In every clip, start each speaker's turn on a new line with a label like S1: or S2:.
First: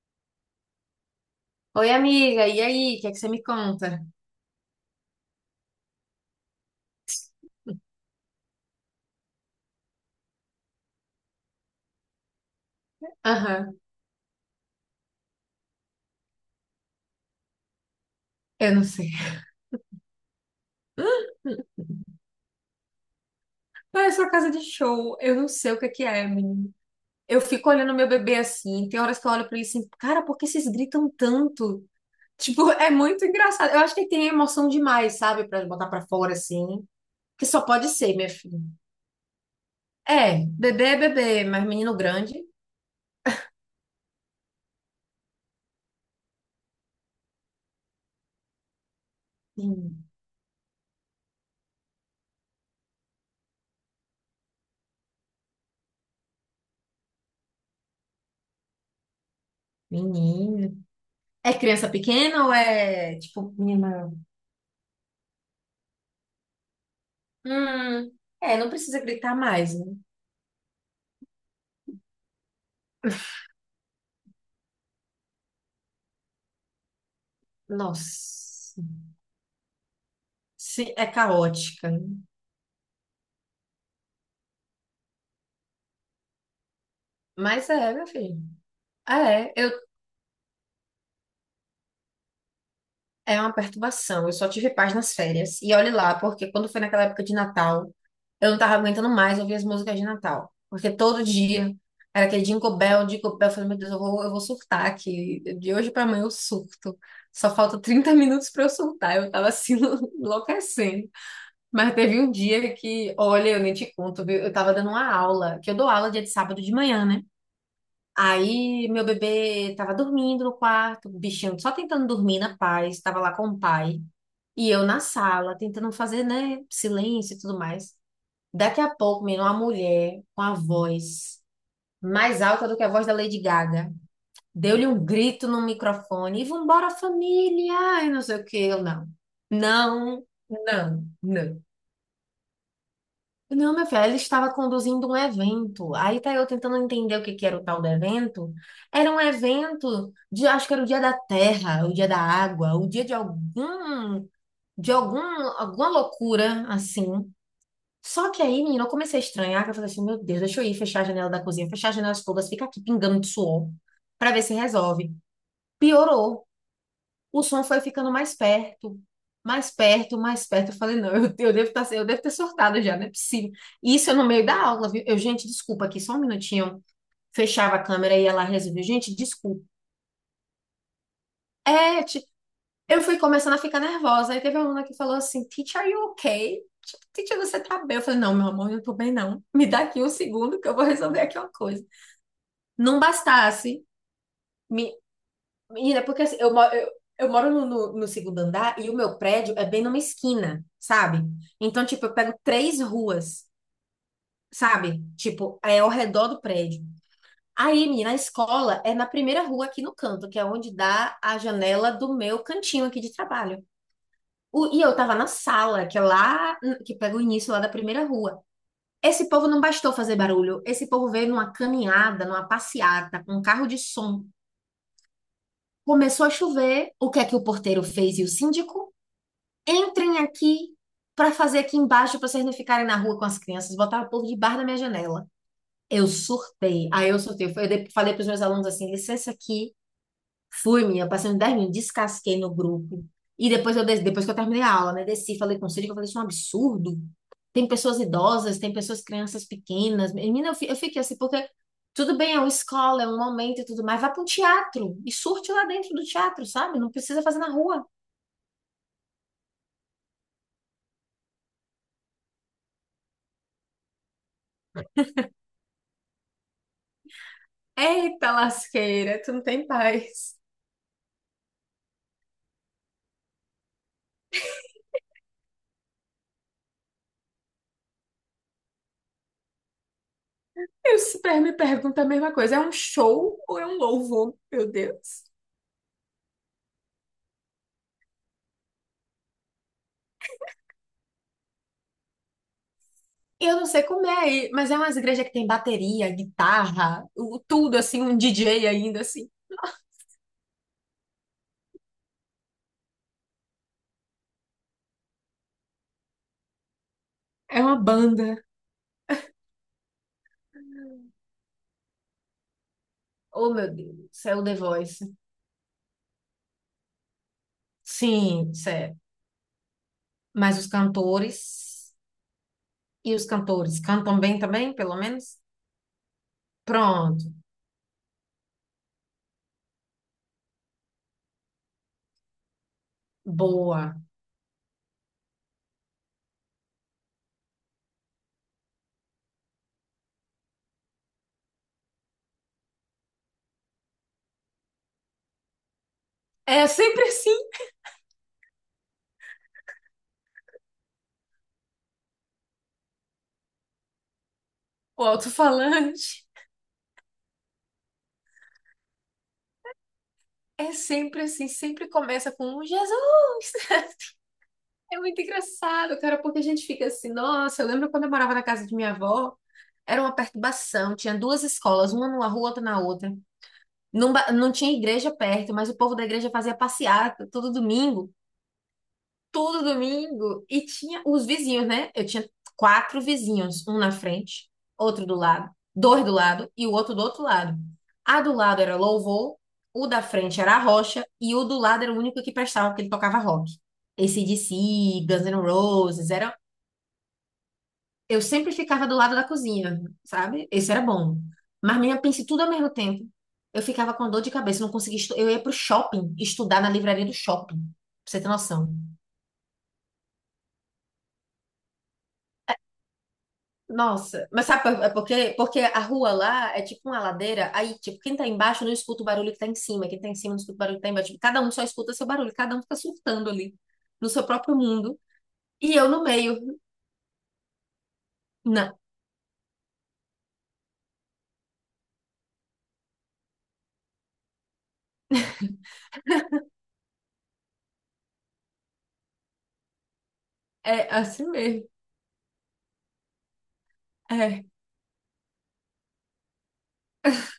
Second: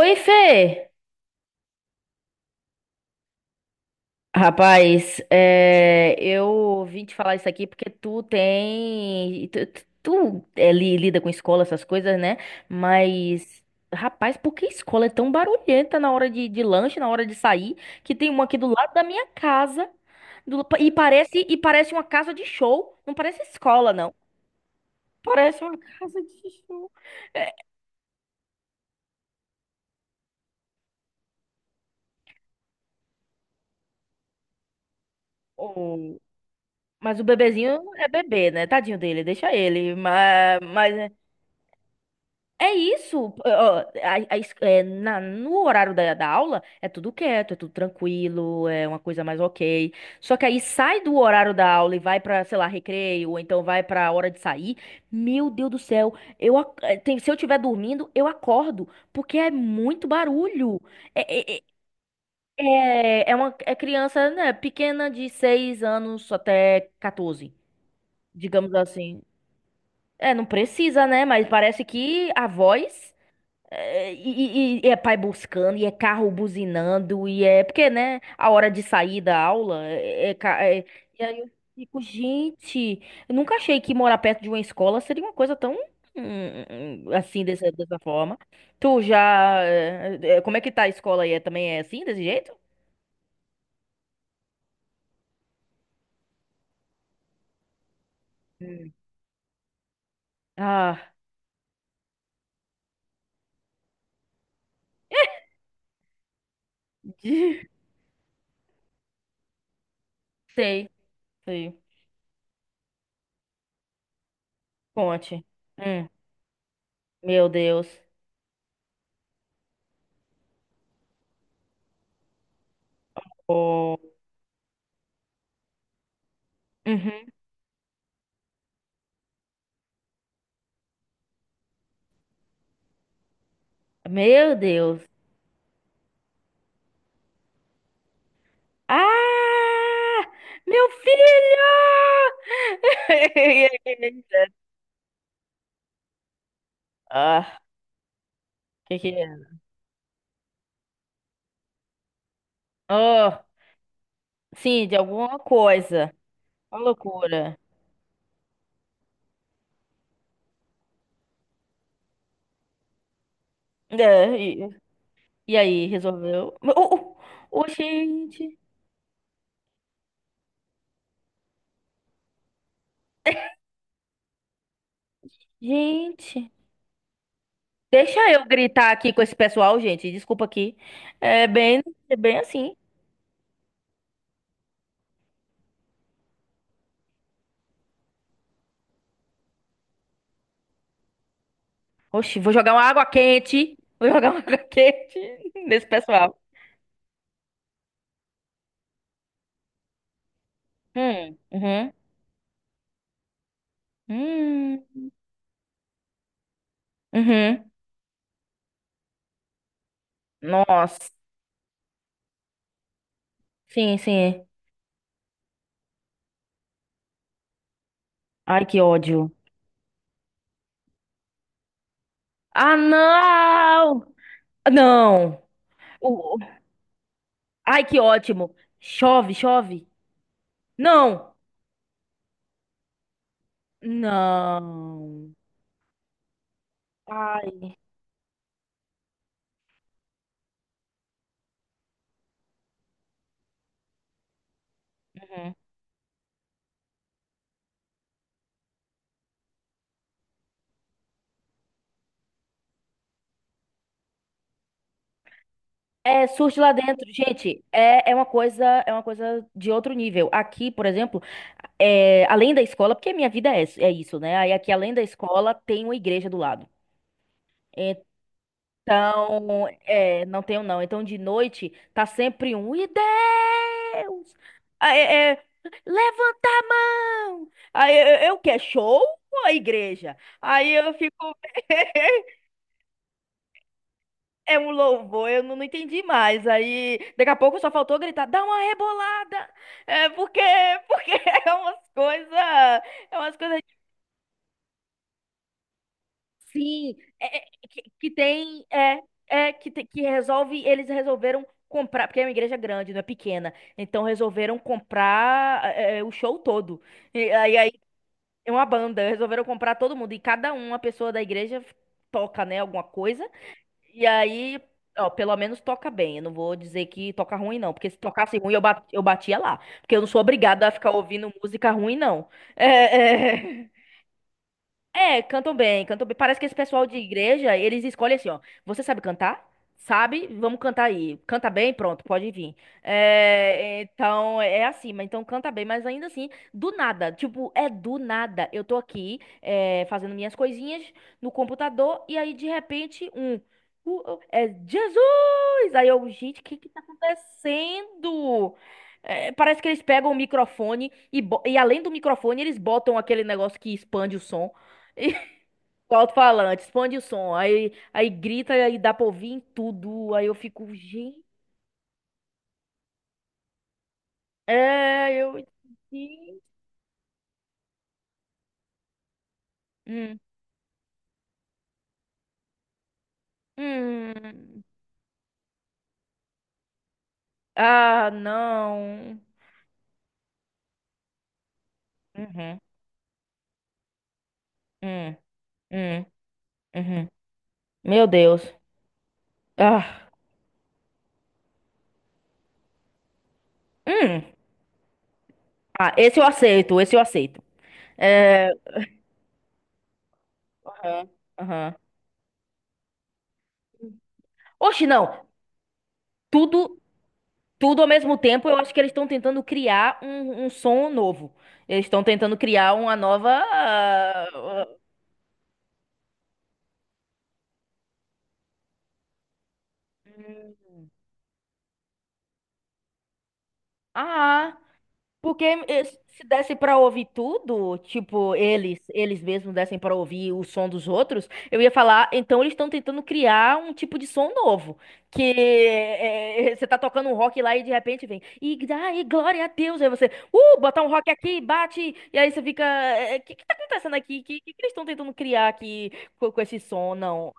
S1: Oi, Fê!
S2: Oi, amiga, e aí? O que é que você me conta?
S1: Rapaz, eu vim te falar isso aqui porque tu tem. Tu lida com escola, essas coisas, né? Mas,
S2: Aham,
S1: rapaz, por que escola é tão barulhenta na hora de lanche, na hora de sair? Que tem uma aqui do
S2: eu não
S1: lado da
S2: sei.
S1: minha casa. do- e parece, e parece uma casa de show. Não parece escola,
S2: Ah, é
S1: não.
S2: sua casa de show, eu não
S1: Parece
S2: sei
S1: uma
S2: o que
S1: casa
S2: é,
S1: de
S2: menina.
S1: show.
S2: Eu
S1: É,
S2: fico olhando meu bebê assim, tem horas que eu olho pra ele assim, cara, por que vocês gritam tanto? Tipo, é muito engraçado. Eu acho que ele tem emoção demais, sabe, pra botar pra
S1: o-
S2: fora assim,
S1: mas o
S2: que só
S1: bebezinho
S2: pode
S1: é
S2: ser, minha
S1: bebê,
S2: filha.
S1: né? Tadinho dele, deixa ele. Mas, mas
S2: É bebê, mas menino grande.
S1: É isso. Ó, a es- é, na- no horário da aula é tudo quieto, é tudo tranquilo, é uma coisa mais ok.
S2: Hum,
S1: Só que aí sai do horário da aula e vai pra, sei lá, recreio, ou então vai pra hora de sair. Meu Deus do céu, eu, ac- eh, tem- se eu estiver dormindo, eu acordo, porque é muito barulho.
S2: menino. É
S1: É, é,
S2: criança pequena ou
S1: é,
S2: é,
S1: é é
S2: tipo,
S1: uma é
S2: menina maior?
S1: criança, né, pequena de 6 anos até 14,
S2: Hum, é, não
S1: digamos
S2: precisa
S1: assim.
S2: gritar mais, né?
S1: É, não precisa, né? Mas parece que a voz. É. E é pai buscando, e é carro buzinando, e é. Porque, né? A hora
S2: Nossa,
S1: de sair da aula é...
S2: sim, é
S1: E aí eu
S2: caótica,
S1: fico,
S2: né?
S1: gente, eu nunca achei que morar perto de uma escola seria uma coisa tão. Assim,
S2: Mas
S1: dessa,
S2: é,
S1: dessa
S2: meu
S1: forma.
S2: filho.
S1: Tu
S2: É,
S1: já. Como é que tá a escola aí? Também é assim, desse jeito?
S2: é uma perturbação. Eu só tive paz nas férias. E olhe lá, porque quando foi naquela época de Natal, eu não tava
S1: Hum.
S2: aguentando mais ouvir as músicas de Natal. Porque
S1: Ah,
S2: todo dia era aquele Jingle Bell, Jingle Bell. Eu falei, meu Deus, eu vou surtar aqui. De hoje pra amanhã eu surto. Só
S1: de-
S2: falta 30 minutos pra eu surtar. Eu tava assim,
S1: sei,
S2: enlouquecendo.
S1: sei.
S2: Mas teve um dia que, olha, eu nem te conto, viu? Eu tava dando uma
S1: Conte.
S2: aula, que eu dou
S1: Hum,
S2: aula dia de sábado de manhã, né?
S1: meu Deus.
S2: Aí meu bebê tava dormindo no quarto, o bichinho só tentando dormir na paz, tava lá com o
S1: Oh.
S2: pai. E eu na sala, tentando fazer, né,
S1: Uhum.
S2: silêncio e tudo mais. Daqui a pouco, menino, uma mulher com a voz mais alta do que a voz da Lady Gaga.
S1: Meu
S2: Deu-lhe
S1: Deus.
S2: um grito no microfone e vambora família, e não sei o que, eu não. Não,
S1: Ah! Meu
S2: não, não.
S1: filho!
S2: Não, meu filho, ela estava conduzindo um evento. Aí tá eu tentando entender o que que era
S1: Ah,
S2: o tal do evento.
S1: que
S2: Era um
S1: é?
S2: evento de, acho que era o dia da terra, o dia da água, o dia de
S1: Oh,
S2: algum,
S1: sim,
S2: de
S1: de
S2: algum,
S1: alguma
S2: alguma
S1: coisa.
S2: loucura
S1: Uma
S2: assim.
S1: loucura.
S2: Só que aí, menina, eu comecei a estranhar, que eu falei assim, meu Deus, deixa eu ir fechar a janela da cozinha, fechar as janelas todas, fica aqui pingando de suor, pra
S1: É,
S2: ver se
S1: e,
S2: resolve.
S1: e aí,
S2: Piorou.
S1: resolveu? Oh, oh,
S2: O som
S1: oh,
S2: foi ficando mais
S1: gente,
S2: perto, mais perto, mais perto. Eu falei, não, eu devo ter sortado já, não é possível. E isso eu no meio da aula, viu? Eu, gente, desculpa aqui, só um
S1: gente.
S2: minutinho. Fechava a câmera
S1: Deixa
S2: e
S1: eu
S2: ela resolveu,
S1: gritar aqui
S2: gente,
S1: com esse
S2: desculpa.
S1: pessoal, gente. Desculpa aqui. É bem, é
S2: Pet,
S1: bem assim.
S2: eu fui começando a ficar nervosa. Aí teve uma aluna que falou assim, teacher, are you okay? Tipo, teacher, você tá bem? Eu falei, não, meu amor, eu não tô bem, não. Me dá aqui um segundo que eu vou resolver aqui uma coisa.
S1: Oxi, vou jogar uma
S2: Não
S1: água quente.
S2: bastasse,
S1: Vou jogar uma água
S2: me-
S1: quente nesse
S2: menina, porque
S1: pessoal.
S2: assim, eu moro no segundo andar, e o meu prédio é bem numa esquina, sabe?
S1: Hum.
S2: Então,
S1: Uhum.
S2: tipo, eu pego três ruas, sabe?
S1: Hum.
S2: Tipo, é ao redor do prédio.
S1: Uhum.
S2: Aí, menina, a escola é na primeira rua aqui no canto, que é onde
S1: Nossa.
S2: dá a janela do meu cantinho aqui de trabalho.
S1: Sim, sim.
S2: E eu tava na sala, que é lá, que pega o início lá da primeira rua.
S1: Ai, que
S2: Esse
S1: ódio.
S2: povo não bastou fazer barulho. Esse povo veio numa caminhada, numa
S1: Ah,
S2: passeata, com um carro de
S1: não!
S2: som.
S1: Não!
S2: Começou a
S1: O- o-
S2: chover. O que é que o porteiro
S1: Ai, que
S2: fez e o
S1: ótimo!
S2: síndico?
S1: Chove, chove!
S2: Entrem aqui para
S1: Não!
S2: fazer aqui embaixo para vocês não ficarem na rua com as crianças. Botaram o povo de debaixo na minha janela.
S1: Não!
S2: Eu surtei. Aí eu surtei.
S1: Ai.
S2: Eu falei para os meus alunos assim: licença aqui. Fui, minha. Passei uns 10 minutos, descasquei no grupo. Depois que eu terminei a aula, né? Desci,
S1: Uhum.
S2: falei com o Cid, eu falei: isso é um absurdo. Tem pessoas idosas, tem pessoas, crianças pequenas. Menina, eu fiquei assim, porque tudo bem, é uma escola, é um momento e tudo mais. Vá para um teatro e surte lá dentro do
S1: É
S2: teatro,
S1: surge lá
S2: sabe? Não
S1: dentro,
S2: precisa fazer na
S1: gente.
S2: rua.
S1: É uma coisa de outro nível. Aqui, por exemplo, além da escola, porque minha vida é isso, né? Aí aqui, além da escola, tem uma igreja do lado.
S2: Eita lasqueira, tu não tem
S1: Então,
S2: paz.
S1: não tenho não. Então, de noite, tá sempre um. E Deus! Aí, levanta a mão! Aí, eu quero show ou a igreja? Aí eu
S2: Eu
S1: fico.
S2: super me pergunto a mesma coisa, é um show ou é um louvor?
S1: É um
S2: Meu Deus.
S1: louvor, eu não entendi mais. Aí, daqui a pouco só faltou gritar, dá uma rebolada! É porque é umas coisas. É umas
S2: E eu
S1: coisas.
S2: não sei como é aí, mas é umas igrejas que tem bateria,
S1: Sim,
S2: guitarra, tudo
S1: que,
S2: assim,
S1: que
S2: um
S1: tem
S2: DJ
S1: é
S2: ainda assim.
S1: é que te- que resolve eles resolveram comprar porque é uma igreja grande, não é pequena, então resolveram comprar o show todo. E aí
S2: É
S1: aí
S2: uma banda.
S1: é uma banda, resolveram comprar todo mundo e cada uma pessoa da igreja toca, né, alguma coisa.
S2: Oh, meu Deus,
S1: E
S2: isso é o The
S1: aí, ó,
S2: Voice.
S1: pelo menos toca bem. Eu não vou dizer que toca ruim não, porque se tocasse
S2: Sim,
S1: ruim eu ba-
S2: sério.
S1: eu batia lá, porque eu não sou
S2: Mas os
S1: obrigada a ficar ouvindo
S2: cantores,
S1: música ruim não.
S2: e os
S1: É, é.
S2: cantores cantam bem também, pelo
S1: É,
S2: menos?
S1: cantam bem, cantam bem. Parece que esse pessoal de
S2: Pronto,
S1: igreja, eles escolhem assim, ó. Você sabe cantar? Sabe? Vamos cantar aí. Canta bem? Pronto, pode vir. É,
S2: boa.
S1: então, é assim, mas então canta bem, mas ainda assim, do nada. Tipo, é do nada. Eu tô aqui, fazendo minhas coisinhas no computador, e aí, de repente, um. É Jesus! Aí eu, gente, o que
S2: É
S1: que tá
S2: sempre assim,
S1: acontecendo? É, parece que eles pegam o microfone e além do microfone, eles botam aquele negócio que expande o som.
S2: o
S1: E O
S2: alto-falante.
S1: alto-falante, expande o som, aí grita, aí dá pra ouvir em tudo, aí eu fico,
S2: É sempre
S1: gente,
S2: assim, sempre começa com um Jesus. É
S1: é,
S2: muito
S1: eu,
S2: engraçado, cara, porque
S1: gente.
S2: a gente fica assim, nossa, eu lembro quando eu morava na casa de minha avó, era uma
S1: Hum.
S2: perturbação, tinha duas escolas, uma numa rua, outra na outra. Não, não
S1: Hum.
S2: tinha igreja perto, mas o povo da igreja fazia passeata todo
S1: Ah,
S2: domingo,
S1: não.
S2: todo domingo, e tinha os vizinhos, né? Eu tinha
S1: Uhum.
S2: quatro vizinhos, um na frente, outro do
S1: Hum.
S2: lado, dois
S1: Hum.
S2: do lado e o outro do
S1: Uhum.
S2: outro lado.
S1: Meu
S2: A do
S1: Deus.
S2: lado era louvor, o da
S1: Ah.
S2: frente era a rocha e o do lado era o único que prestava porque ele tocava rock.
S1: Hum.
S2: AC/DC, Guns N'
S1: Ah,
S2: Roses, era
S1: esse eu aceito,
S2: eu
S1: é,
S2: sempre ficava do lado da cozinha, sabe? Esse era
S1: aham,
S2: bom.
S1: aham.
S2: Mas minha pense tudo ao mesmo tempo. Eu ficava com dor de cabeça, não
S1: Oxe,
S2: conseguia
S1: não,
S2: eu ia pro shopping, estudar na
S1: tudo,
S2: livraria do shopping,
S1: tudo ao
S2: pra
S1: mesmo
S2: você ter
S1: tempo, eu acho
S2: noção.
S1: que eles estão tentando criar um som novo, eles estão tentando criar uma nova,
S2: Nossa, mas sabe
S1: ah,
S2: por quê? Porque a rua lá é tipo uma ladeira, aí, tipo, quem tá embaixo não escuta o barulho que tá em cima, quem tá em cima não escuta o
S1: ah,
S2: barulho que tá embaixo. Tipo, cada um só escuta seu barulho, cada um fica surtando ali, no seu próprio
S1: ah,
S2: mundo,
S1: porque
S2: e eu no
S1: se desse
S2: meio.
S1: pra ouvir tudo, tipo,
S2: Não,
S1: eles mesmos dessem pra ouvir o som dos outros, eu ia falar, então eles estão tentando criar um tipo de som novo, que você tá tocando um rock lá e de repente vem, e ai, glória a Deus, aí você, botar
S2: é
S1: um rock
S2: assim
S1: aqui,
S2: mesmo.
S1: bate, e aí você fica, o que que tá acontecendo aqui? O que,
S2: É.
S1: que que eles estão tentando criar aqui com esse som? Não,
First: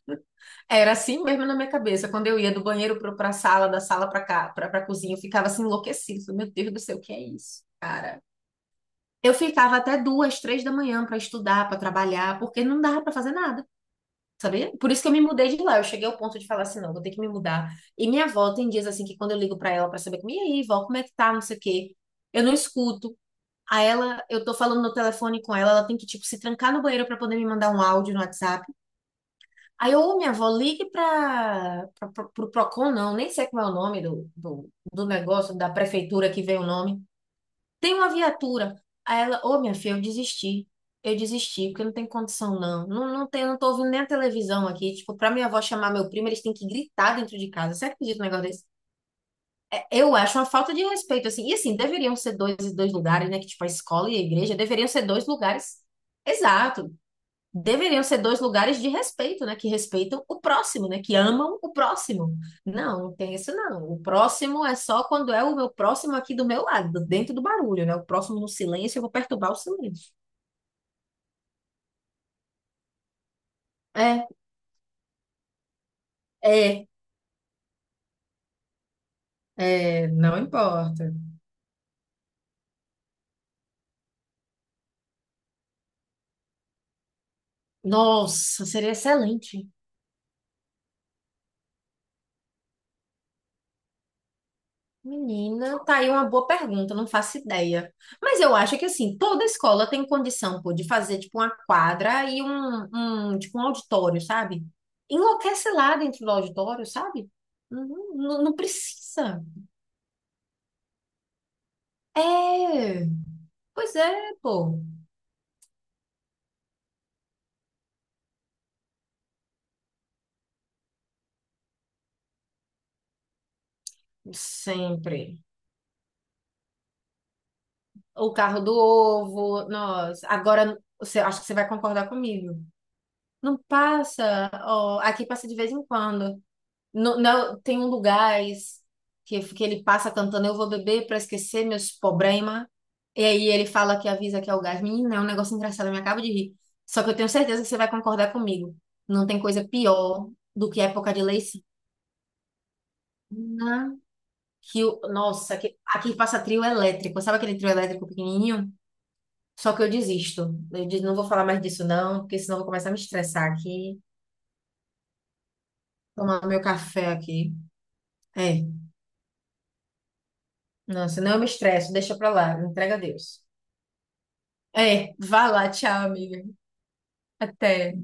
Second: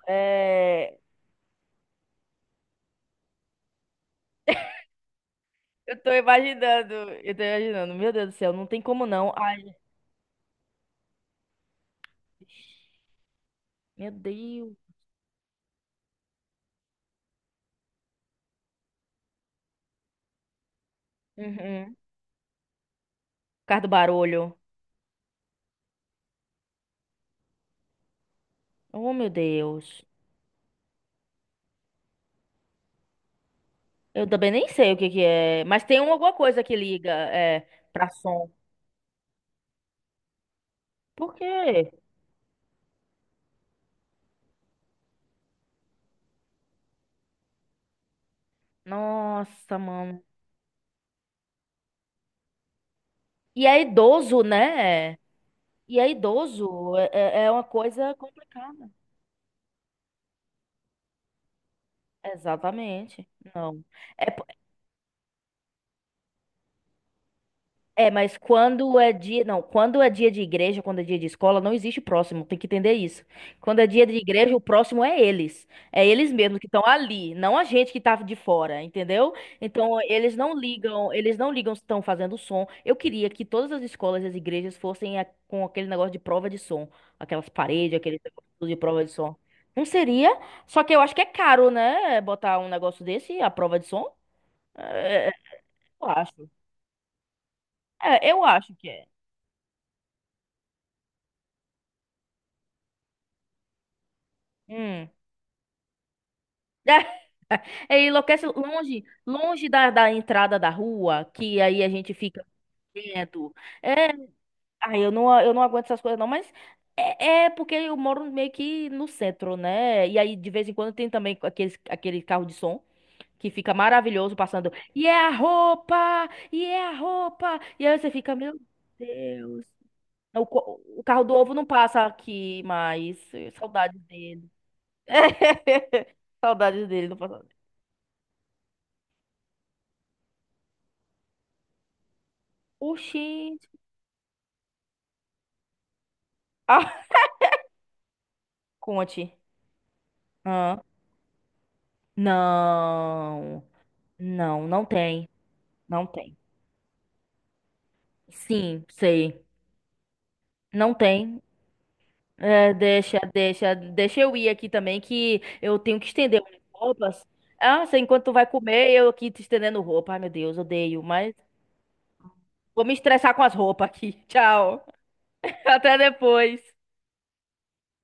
S2: Era
S1: é...
S2: assim mesmo na minha cabeça. Quando eu ia do banheiro pra sala, da sala pra cá, pra cozinha, eu ficava assim enlouquecida. Falei, meu Deus do céu, o que é
S1: Eu tô
S2: isso,
S1: imaginando, meu
S2: cara?
S1: Deus do céu, não tem como não.
S2: Eu
S1: Ai,
S2: ficava até 2, 3 da manhã pra estudar, pra trabalhar, porque não dava pra fazer nada.
S1: meu
S2: Sabia?
S1: Deus.
S2: Por isso que eu me mudei de lá. Eu cheguei ao ponto de falar assim, não, vou ter que me mudar. E minha avó tem dias assim que quando eu ligo pra ela pra saber como, e aí, vó, como é que tá, não sei o quê,
S1: Uhum.
S2: eu não escuto.
S1: Por causa
S2: A
S1: do
S2: ela, eu tô
S1: barulho.
S2: falando no telefone com ela, ela tem que, tipo, se trancar no banheiro pra poder me mandar um áudio no WhatsApp.
S1: Oh, meu
S2: Aí eu,
S1: Deus.
S2: ô, minha avó, ligue pra, pra, pro pro Procon, não, nem sei como é o nome
S1: Eu
S2: do,
S1: também nem
S2: do,
S1: sei o
S2: do
S1: que que
S2: negócio,
S1: é,
S2: da
S1: mas tem
S2: prefeitura
S1: alguma
S2: que vem
S1: coisa
S2: o
S1: que
S2: nome.
S1: liga,
S2: Tem uma
S1: pra som.
S2: viatura. Aí ela, ô, minha filha, eu desisti. Eu
S1: Por
S2: desisti, porque
S1: quê?
S2: não tem condição, não. Não, não tem, não tô ouvindo nem a televisão aqui. Tipo, pra minha avó chamar meu primo, eles têm que gritar dentro de casa. Você acredita num negócio desse?
S1: Nossa,
S2: É, eu
S1: mano.
S2: acho uma falta de respeito, assim. E assim, deveriam ser dois e dois lugares, né? Que tipo,
S1: E
S2: a
S1: é
S2: escola e a
S1: idoso,
S2: igreja deveriam ser
S1: né?
S2: dois lugares.
S1: E é
S2: Exato.
S1: idoso, é uma
S2: Deveriam
S1: coisa
S2: ser dois lugares de
S1: complicada.
S2: respeito, né? Que respeitam o próximo, né? Que amam o próximo. Não, não
S1: Exatamente.
S2: tem isso
S1: Não.
S2: não. O
S1: É
S2: próximo é só quando é o meu próximo aqui do meu lado, dentro do barulho, né? O
S1: É, mas
S2: próximo no silêncio,
S1: quando
S2: eu vou
S1: é dia,
S2: perturbar o
S1: não, quando é
S2: silêncio.
S1: dia de igreja, quando é dia de escola, não existe próximo, tem que entender isso. Quando é dia de
S2: É,
S1: igreja, o próximo é eles. É eles mesmos que estão
S2: é,
S1: ali, não a gente que tava de fora, entendeu? Então,
S2: é, não importa.
S1: eles não ligam se estão fazendo som. Eu queria que todas as escolas e as igrejas fossem com aquele negócio de prova de som, aquelas paredes, aquele
S2: Nossa,
S1: negócio de
S2: seria
S1: prova de som.
S2: excelente.
S1: Não seria? Só que eu acho que é caro, né, botar um negócio desse, a prova de som. É, é,
S2: Menina, tá
S1: eu
S2: aí uma boa
S1: acho.
S2: pergunta, não faço ideia.
S1: É,
S2: Mas
S1: eu
S2: eu
S1: acho
S2: acho que
S1: que é.
S2: assim, toda escola tem condição, pô, de fazer tipo uma quadra e um tipo um auditório, sabe?
S1: Hum.
S2: Enlouquece lá dentro do auditório, sabe?
S1: É,
S2: Não, não,
S1: Enlouquece
S2: não
S1: longe,
S2: precisa.
S1: longe da entrada da rua, que aí a gente fica
S2: É,
S1: vendo.
S2: pois
S1: É,
S2: é, pô.
S1: ai, eu não aguento essas coisas não, mas é porque eu moro meio que no centro, né? E aí de vez em quando tem também aqueles, aquele carro de som que fica maravilhoso passando. E é a
S2: Sempre.
S1: roupa! E é a roupa! E aí você
S2: O
S1: fica, meu
S2: carro do
S1: Deus.
S2: ovo, nós.
S1: O,
S2: Agora,
S1: co- o
S2: você,
S1: carro do
S2: acho que
S1: ovo
S2: você
S1: não
S2: vai
S1: passa
S2: concordar comigo.
S1: aqui mais.
S2: Não
S1: Saudades dele.
S2: passa, ó, aqui passa de vez em quando.
S1: Saudades dele, não passa.
S2: Tem um lugar que ele passa cantando: eu vou beber pra esquecer meus problemas.
S1: Oxi.
S2: E aí ele fala que avisa que é o gás. Menina, é um negócio engraçado, eu me acabo de rir. Só que eu tenho certeza que você vai concordar comigo. Não
S1: Conte.
S2: tem coisa pior do
S1: Ah,
S2: que época de Leicina.
S1: não. Não, não tem.
S2: Nossa,
S1: Não
S2: aqui
S1: tem.
S2: passa trio elétrico. Sabe aquele trio elétrico pequenininho?
S1: Sim, sei.
S2: Só que eu desisto. Eu
S1: Não
S2: digo, não vou
S1: tem.
S2: falar mais disso não, porque senão eu vou
S1: É,
S2: começar a me
S1: deixa,
S2: estressar
S1: deixa,
S2: aqui.
S1: deixa eu ir aqui também, que eu tenho que estender
S2: Tomar meu
S1: minhas
S2: café
S1: roupas.
S2: aqui.
S1: Ah, você, enquanto tu vai
S2: É,
S1: comer, eu aqui te estendendo roupa. Ai, meu Deus, odeio,
S2: não, senão
S1: mas
S2: eu me estresso. Deixa pra lá,
S1: vou me
S2: entrega a
S1: estressar com
S2: Deus.
S1: as roupas aqui. Tchau.
S2: É, vá lá,
S1: Até
S2: tchau, amiga.
S1: depois.
S2: Até.